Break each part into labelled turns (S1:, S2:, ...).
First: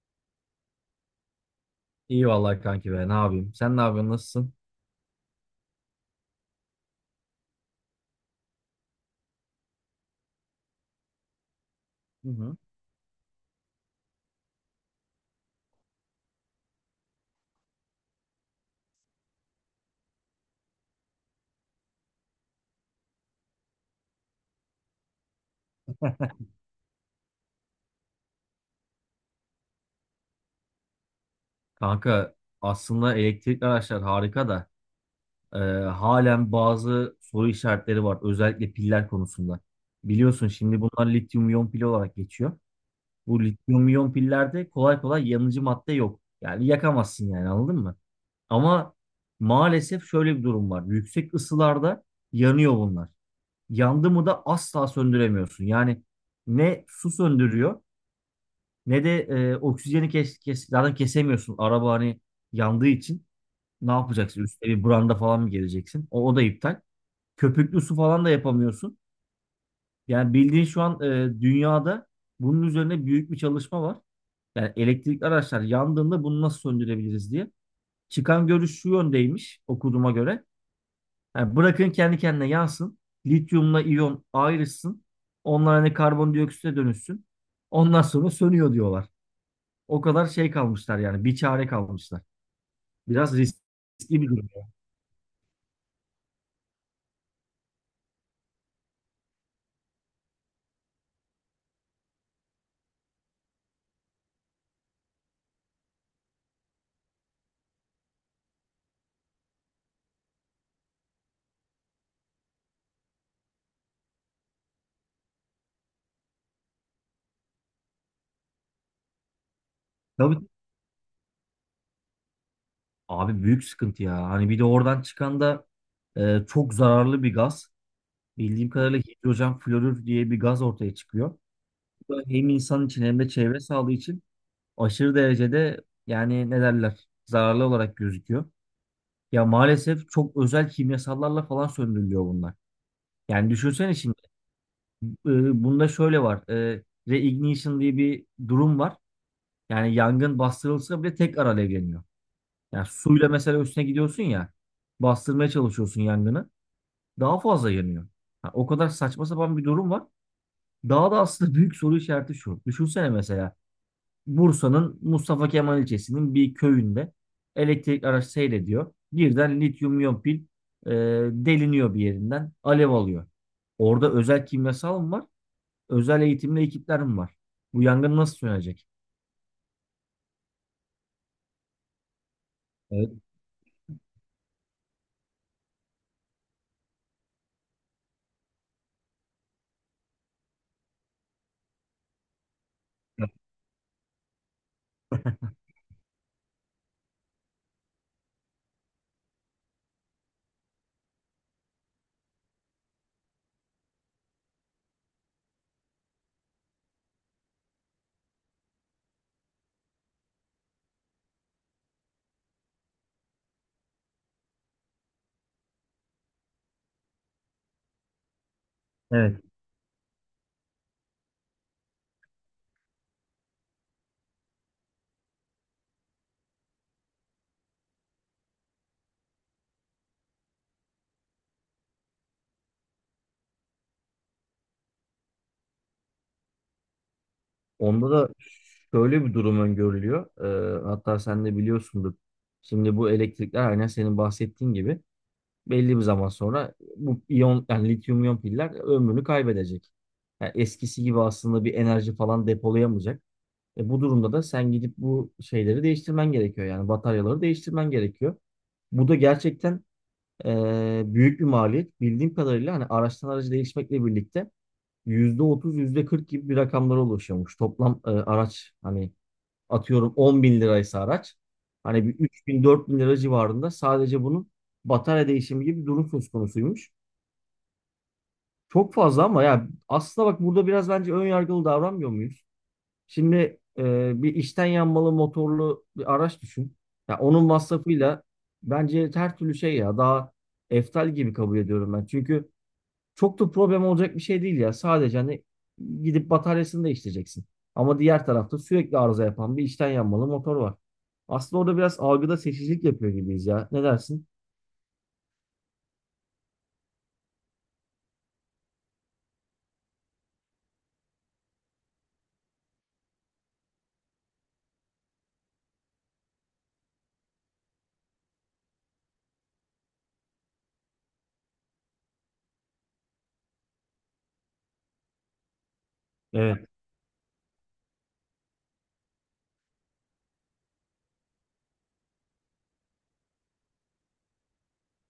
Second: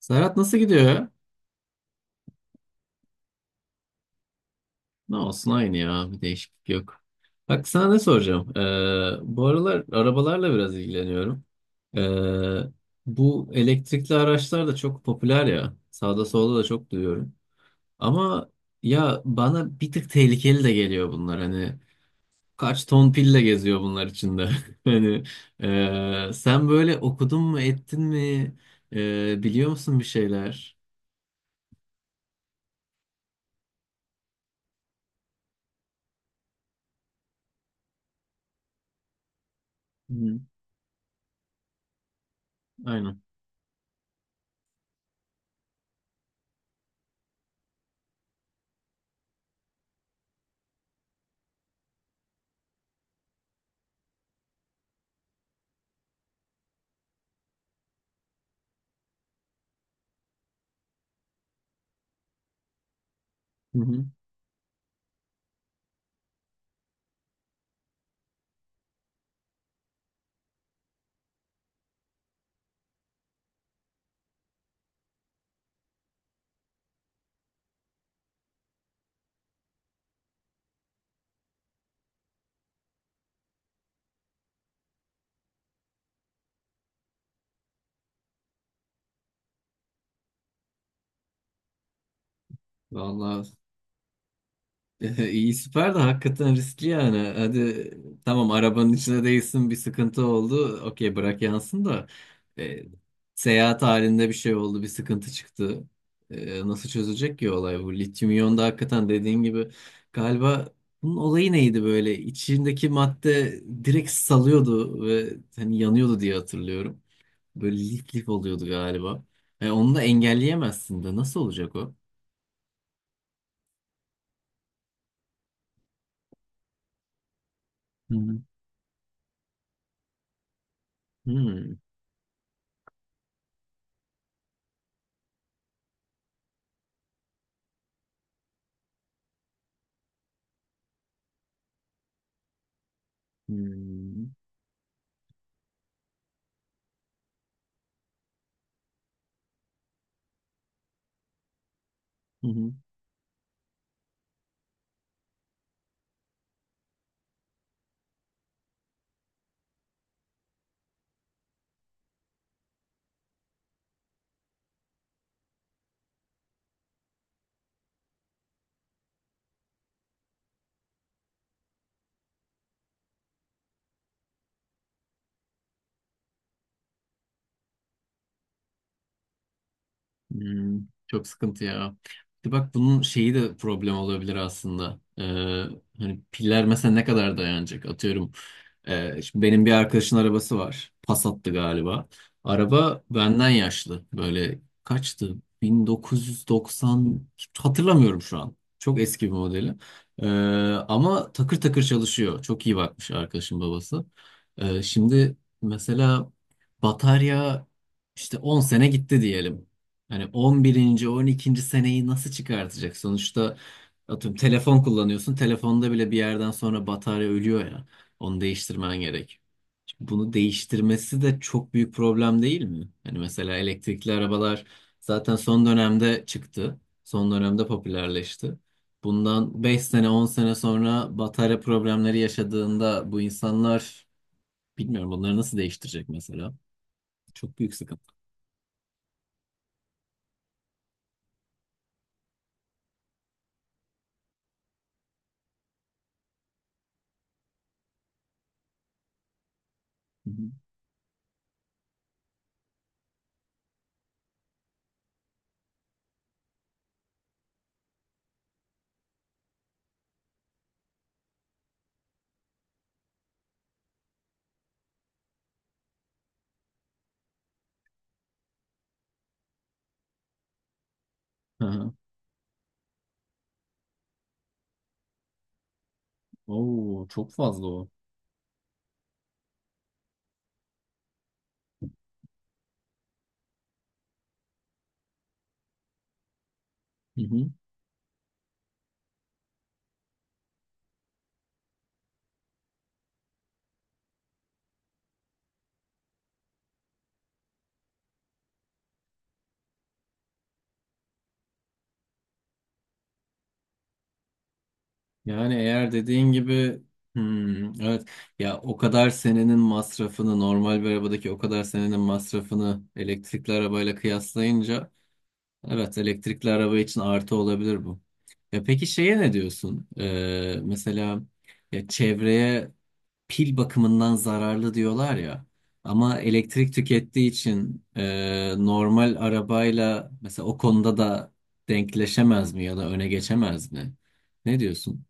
S1: Serhat nasıl gidiyor?
S2: İyi vallahi kanki be ne yapayım. Sen ne yapıyorsun, nasılsın?
S1: Ne olsun aynı ya. Bir değişiklik yok. Bak sana ne soracağım? Bu aralar arabalarla biraz ilgileniyorum. Ee,
S2: Hı hı.
S1: bu elektrikli araçlar da çok popüler ya. Sağda solda da çok duyuyorum. Ama ya bana bir tık tehlikeli de geliyor bunlar. Hani kaç ton pille geziyor bunlar içinde. Hani sen böyle okudun mu ettin mi? Biliyor musun bir şeyler?
S2: Kanka aslında elektrikli araçlar harika da e, halen bazı soru işaretleri var. Özellikle piller konusunda.
S1: Hı hı.
S2: Biliyorsun şimdi bunlar lityum iyon pil olarak geçiyor.
S1: Aynen.
S2: Bu lityum iyon pillerde kolay kolay yanıcı madde yok. Yani yakamazsın, yani anladın mı? Ama maalesef şöyle bir durum var. Yüksek ısılarda yanıyor bunlar. Yandı mı da asla söndüremiyorsun. Yani ne su söndürüyor ne de oksijeni kes, zaten kesemiyorsun. Araba hani yandığı için
S1: Hı
S2: ne
S1: hı.
S2: yapacaksın? Üstüne bir branda falan mı geleceksin? O da iptal. Köpüklü su falan da yapamıyorsun. Yani bildiğin şu an dünyada bunun üzerine büyük bir çalışma var. Yani elektrikli araçlar yandığında bunu nasıl söndürebiliriz diye. Çıkan görüş şu yöndeymiş okuduğuma göre. Yani bırakın kendi kendine yansın. Lityumla iyon ayrışsın. Onlar hani karbondioksite dönüşsün. Ondan sonra sönüyor diyorlar. O kadar şey kalmışlar, yani bir çare kalmışlar. Biraz
S1: Vallahi.
S2: riskli bir durum.
S1: İyi, süper de hakikaten riskli yani. Hadi tamam arabanın içine değilsin, bir sıkıntı oldu. Okey, bırak yansın da e, seyahat halinde bir şey oldu, bir sıkıntı çıktı. Nasıl çözecek ki olay bu? Lityum iyon da hakikaten dediğin gibi galiba, bunun olayı neydi böyle? İçindeki madde direkt salıyordu ve hani yanıyordu diye hatırlıyorum. Böyle lif lif oluyordu galiba. Onu da
S2: Tabii
S1: engelleyemezsin de nasıl olacak o?
S2: abi, büyük sıkıntı ya. Hani bir de oradan çıkan da çok zararlı bir gaz.
S1: Hı hı.
S2: Bildiğim kadarıyla hidrojen florür diye bir gaz ortaya çıkıyor.
S1: Hmm.
S2: Bu da hem insan için hem de çevre sağlığı için aşırı derecede, yani ne derler, zararlı olarak gözüküyor. Ya maalesef çok özel kimyasallarla falan söndürülüyor bunlar. Yani düşünsene şimdi
S1: Hmm.
S2: bunda şöyle var. Reignition diye bir durum var. Yani yangın bastırılsa bile tekrar alevleniyor.
S1: Hı hı.
S2: Yani suyla mesela üstüne gidiyorsun ya, bastırmaya çalışıyorsun yangını, daha fazla yanıyor. Ha, o kadar saçma sapan bir durum var. Daha da aslında büyük soru işareti şu. Düşünsene mesela Bursa'nın Mustafa Kemal ilçesinin bir köyünde elektrik araç seyrediyor. Birden lityum iyon pil e, deliniyor bir yerinden, alev alıyor. Orada özel kimyasal mı var? Özel eğitimli ekipler mi var? Bu yangın nasıl sönecek?
S1: Hmm, çok sıkıntı ya. Bir de bak, bunun
S2: Evet.
S1: şeyi de problem olabilir aslında. Hani piller mesela ne kadar dayanacak? Atıyorum. Şimdi benim bir arkadaşın arabası var. Passat'tı galiba. Araba benden yaşlı. Böyle kaçtı? 1990, hatırlamıyorum şu an. Çok eski bir modeli. Ee, ama takır takır çalışıyor. Çok iyi bakmış arkadaşın babası. Şimdi mesela batarya işte 10 sene gitti diyelim. Hani on birinci, 12. seneyi nasıl çıkartacak? Sonuçta atıyorum telefon kullanıyorsun. Telefonda bile bir yerden sonra batarya ölüyor ya. Onu değiştirmen gerek.
S2: Evet.
S1: Şimdi bunu değiştirmesi de çok büyük problem değil mi? Hani mesela elektrikli arabalar zaten son dönemde çıktı. Son dönemde popülerleşti. Bundan 5 sene 10 sene sonra batarya problemleri yaşadığında bu insanlar, bilmiyorum, bunları nasıl değiştirecek mesela? Çok büyük
S2: Onda
S1: sıkıntı.
S2: da şöyle bir durum öngörülüyor. Hatta sen de biliyorsundur. Şimdi bu elektrikler aynen senin bahsettiğin gibi belli bir zaman sonra bu iyon, yani lityum iyon piller ömrünü kaybedecek.
S1: Hı hı.
S2: Yani eskisi gibi aslında bir enerji falan depolayamayacak. E bu durumda da sen gidip bu şeyleri değiştirmen gerekiyor. Yani bataryaları değiştirmen gerekiyor. Bu da gerçekten büyük bir maliyet. Bildiğim kadarıyla hani araçtan araca değişmekle birlikte %30, %40 gibi bir rakamlara ulaşıyormuş. Toplam araç hani atıyorum 10 bin liraysa araç
S1: Hı hı.
S2: hani bir 3 bin 4 bin lira civarında sadece bunun batarya değişimi gibi bir durum söz konusuymuş.
S1: Oo, çok fazla o.
S2: Çok fazla ama ya aslında bak, burada biraz bence ön yargılı davranmıyor muyuz? Şimdi bir içten yanmalı motorlu bir araç düşün. Ya onun masrafıyla bence her türlü şey, ya daha eftal gibi kabul ediyorum ben. Çünkü çok da problem olacak bir şey değil ya. Sadece hani gidip bataryasını değiştireceksin. Ama diğer tarafta sürekli arıza yapan bir içten yanmalı motor var. Aslında orada biraz algıda seçicilik yapıyor gibiyiz ya. Ne dersin?
S1: Yani eğer dediğin gibi, evet, ya o kadar senenin masrafını, normal bir arabadaki o kadar senenin masrafını elektrikli arabayla kıyaslayınca, evet, elektrikli araba için artı olabilir bu. Ya peki, şeye ne diyorsun? Mesela, ya çevreye pil bakımından zararlı diyorlar ya. Ama
S2: Evet.
S1: elektrik tükettiği için normal arabayla mesela o konuda da denkleşemez mi, ya da öne geçemez mi? Ne diyorsun?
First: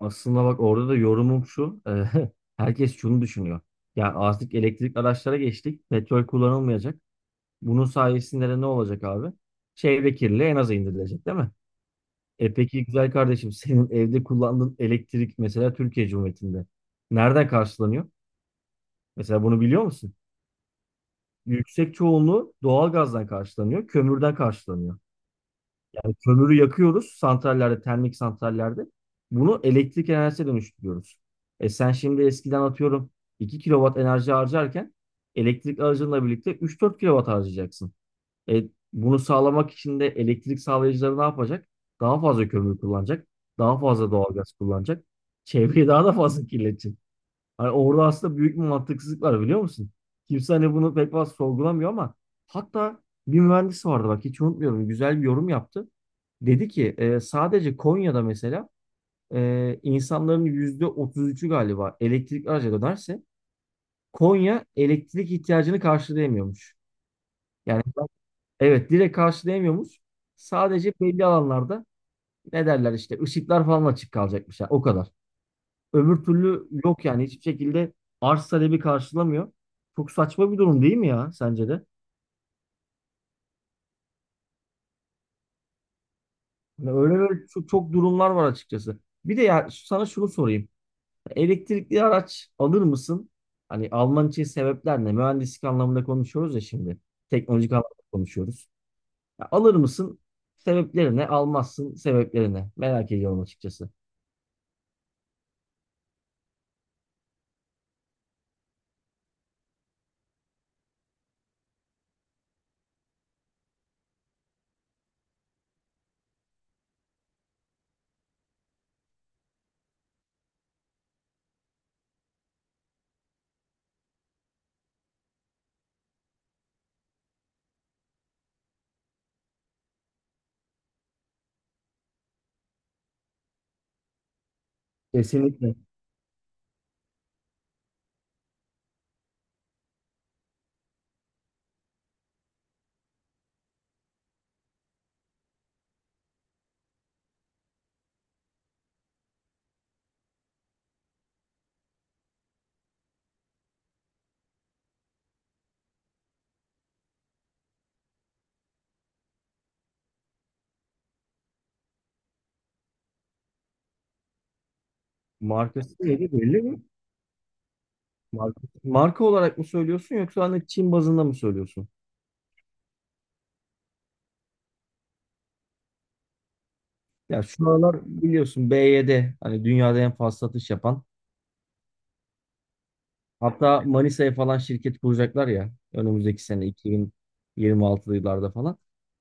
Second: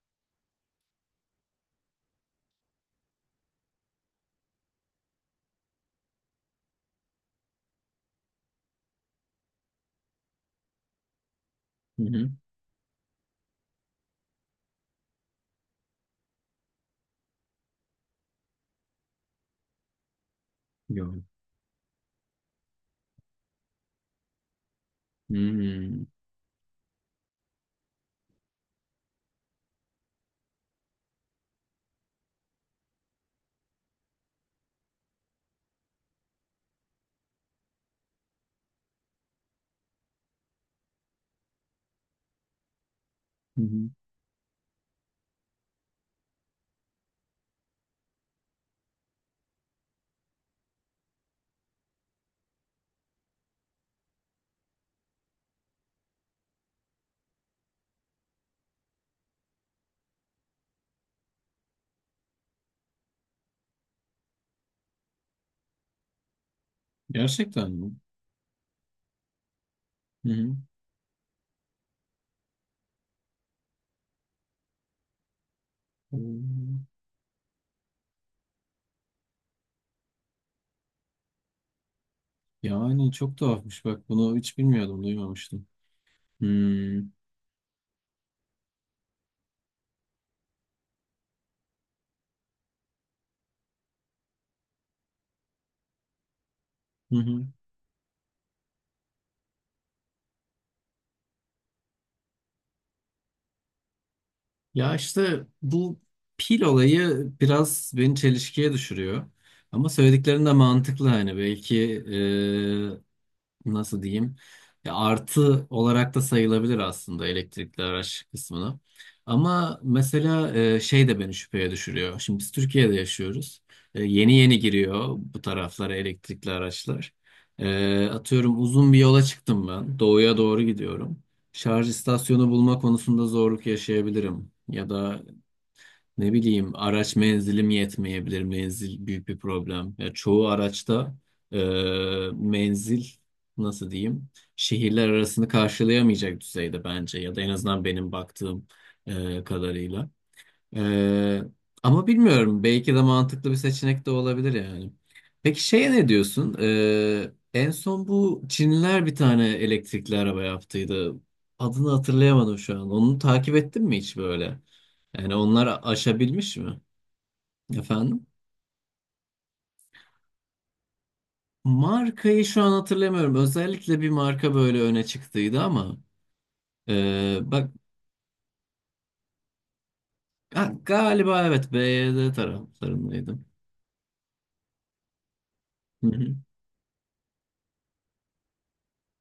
S2: Aslında bak, orada da yorumum şu. Herkes şunu düşünüyor. Ya artık elektrikli araçlara geçtik. Petrol kullanılmayacak. Bunun sayesinde de ne olacak abi? Çevre kirliliği en aza indirilecek değil mi? E peki güzel kardeşim, senin evde kullandığın elektrik mesela Türkiye Cumhuriyeti'nde nereden karşılanıyor? Mesela bunu biliyor musun?
S1: Yok.
S2: Yüksek çoğunluğu doğalgazdan karşılanıyor, kömürden karşılanıyor.
S1: Hmm.
S2: Yani kömürü yakıyoruz santrallerde, termik santrallerde. Bunu elektrik enerjisine dönüştürüyoruz. E sen şimdi eskiden atıyorum 2 kilowatt enerji harcarken, elektrik aracınla birlikte 3 4 kilowatt harcayacaksın. E bunu sağlamak için de elektrik sağlayıcıları ne yapacak? Daha fazla kömür kullanacak,
S1: Hı
S2: daha
S1: hı.
S2: fazla doğalgaz kullanacak. Çevreyi daha da fazla kirletecek. Hani orada aslında büyük bir mantıksızlık var, biliyor musun? Kimse hani bunu pek fazla sorgulamıyor ama hatta bir mühendis vardı, bak hiç unutmuyorum, güzel bir yorum yaptı. Dedi ki sadece Konya'da mesela insanların %33'ü galiba elektrikli araca dönerse Konya elektrik ihtiyacını karşılayamıyormuş.
S1: Gerçekten
S2: Yani
S1: mi?
S2: evet, direkt karşılayamıyormuş.
S1: Hı hı.
S2: Sadece belli alanlarda, ne derler işte, ışıklar falan açık kalacakmış. Yani o kadar. Öbür türlü
S1: Hmm.
S2: yok, yani hiçbir şekilde arz talebi karşılamıyor. Çok saçma bir durum değil mi ya, sence de?
S1: Yani çok tuhafmış, bak bunu hiç bilmiyordum, duymamıştım.
S2: Yani
S1: Hmm.
S2: öyle böyle çok, çok durumlar var açıkçası. Bir de ya sana şunu sorayım. Elektrikli araç alır mısın? Hani alman için sebepler ne? Mühendislik anlamında konuşuyoruz ya şimdi.
S1: Hı hı.
S2: Teknolojik anlamda konuşuyoruz. Ya alır mısın? Sebepleri ne? Almazsın, sebepleri ne? Merak ediyorum açıkçası.
S1: Ya işte bu pil olayı biraz beni çelişkiye düşürüyor. Ama söylediklerin de mantıklı, hani belki, nasıl diyeyim, ya artı olarak da sayılabilir aslında elektrikli araç kısmına. Ama mesela şey de beni şüpheye düşürüyor. Şimdi biz Türkiye'de yaşıyoruz. Yeni yeni giriyor bu taraflara elektrikli araçlar. Atıyorum uzun bir yola çıktım ben. Doğuya doğru gidiyorum. Şarj istasyonu bulma konusunda zorluk yaşayabilirim. Ya da
S2: Kesinlikle.
S1: ne bileyim, araç menzilim yetmeyebilir. Menzil büyük bir problem. Ya çoğu araçta e, menzil, nasıl diyeyim, şehirler arasını karşılayamayacak düzeyde bence, ya da en azından benim baktığım kadarıyla. Ee, ama bilmiyorum. Belki de mantıklı bir seçenek de olabilir yani. Peki şeye ne diyorsun? En son bu Çinliler bir tane elektrikli araba yaptıydı. Adını hatırlayamadım şu an. Onu takip ettin mi hiç böyle? Yani onlar
S2: Markası neydi,
S1: aşabilmiş
S2: belli
S1: mi?
S2: mi?
S1: Efendim?
S2: Marka olarak mı söylüyorsun yoksa hani Çin bazında mı söylüyorsun?
S1: Markayı şu an hatırlamıyorum. Özellikle bir marka böyle öne çıktıydı ama
S2: Ya şu
S1: bak.
S2: aralar biliyorsun BYD hani dünyada en fazla satış
S1: Ha,
S2: yapan.
S1: galiba evet, BYD taraflarındaydım.
S2: Hatta Manisa'ya falan şirket kuracaklar ya, önümüzdeki sene, 2026'lı yıllarda falan.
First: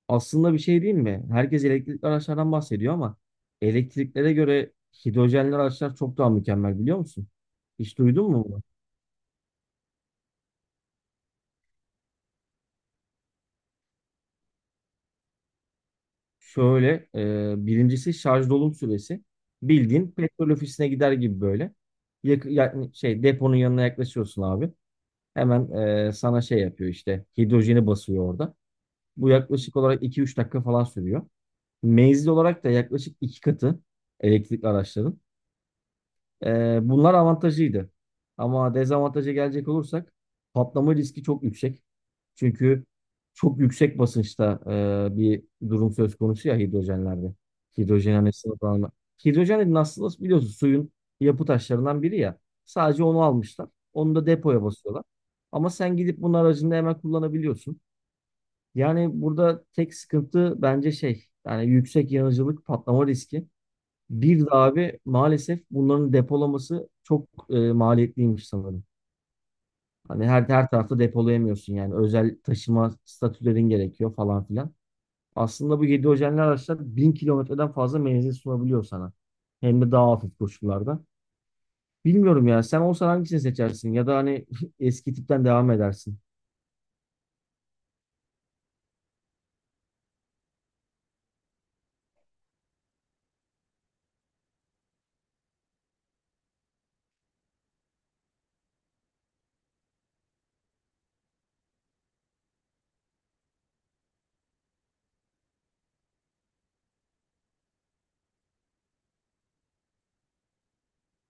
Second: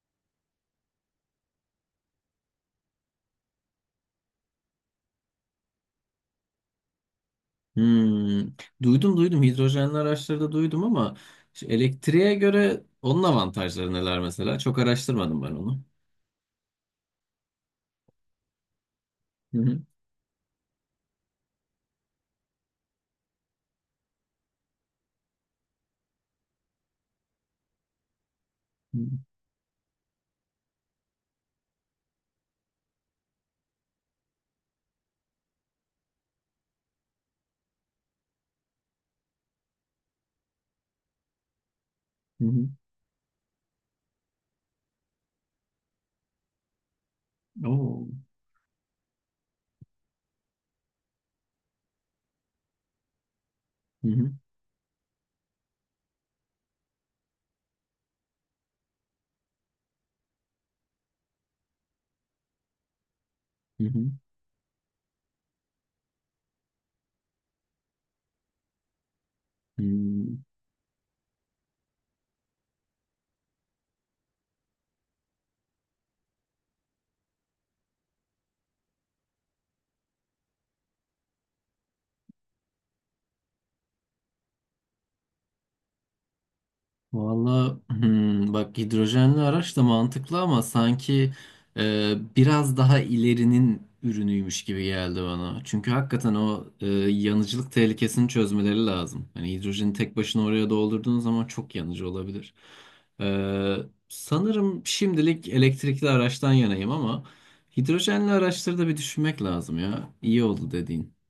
S2: Aslında bir şey değil mi? Herkes elektrikli araçlardan bahsediyor ama elektriklere göre hidrojenli araçlar çok daha mükemmel, biliyor musun? Hiç duydun
S1: Hmm.
S2: mu bunu?
S1: Duydum duydum, hidrojenli araçlarda duydum, ama şu elektriğe göre onun avantajları neler mesela? Çok araştırmadım ben onu.
S2: Şöyle, birincisi şarj dolum süresi.
S1: Hı hı.
S2: Bildiğin petrol ofisine gider gibi böyle. Yani şey, deponun yanına yaklaşıyorsun abi. Hemen sana şey yapıyor, işte hidrojeni basıyor orada. Bu yaklaşık olarak iki üç dakika falan sürüyor. Menzil olarak da yaklaşık 2 katı elektrikli araçların. Bunlar avantajıydı. Ama dezavantaja gelecek olursak, patlama riski çok yüksek.
S1: Hı hı.
S2: Çünkü çok yüksek basınçta bir durum söz konusu ya hidrojenlerde.
S1: Oo.
S2: Hidrojen hani sıvılanma. Hidrojen, nasıl biliyorsun, suyun yapı taşlarından biri ya. Sadece onu almışlar.
S1: Hı
S2: Onu da
S1: hı.
S2: depoya basıyorlar. Ama sen gidip bunun aracında hemen kullanabiliyorsun. Yani burada tek sıkıntı bence şey, yani yüksek yanıcılık, patlama riski.
S1: Hı hı.
S2: Bir de abi maalesef bunların depolaması çok maliyetliymiş sanırım. Hani her
S1: Hmm.
S2: her tarafta depolayamıyorsun, yani özel taşıma statülerin gerekiyor falan filan. Aslında bu yedi hidrojenli araçlar 1000 kilometreden fazla menzil sunabiliyor sana. Hem de daha hafif koşullarda. Bilmiyorum ya, sen olsan hangisini seçersin ya da hani eski tipten devam edersin.
S1: Valla, bak, hidrojenli araç da mantıklı ama sanki biraz daha ilerinin ürünüymüş gibi geldi bana. Çünkü hakikaten o, yanıcılık tehlikesini çözmeleri lazım. Hani hidrojeni tek başına oraya doldurduğun zaman çok yanıcı olabilir. E, sanırım şimdilik elektrikli araçtan yanayım ama hidrojenli araçları da bir düşünmek lazım ya. İyi oldu dediğin.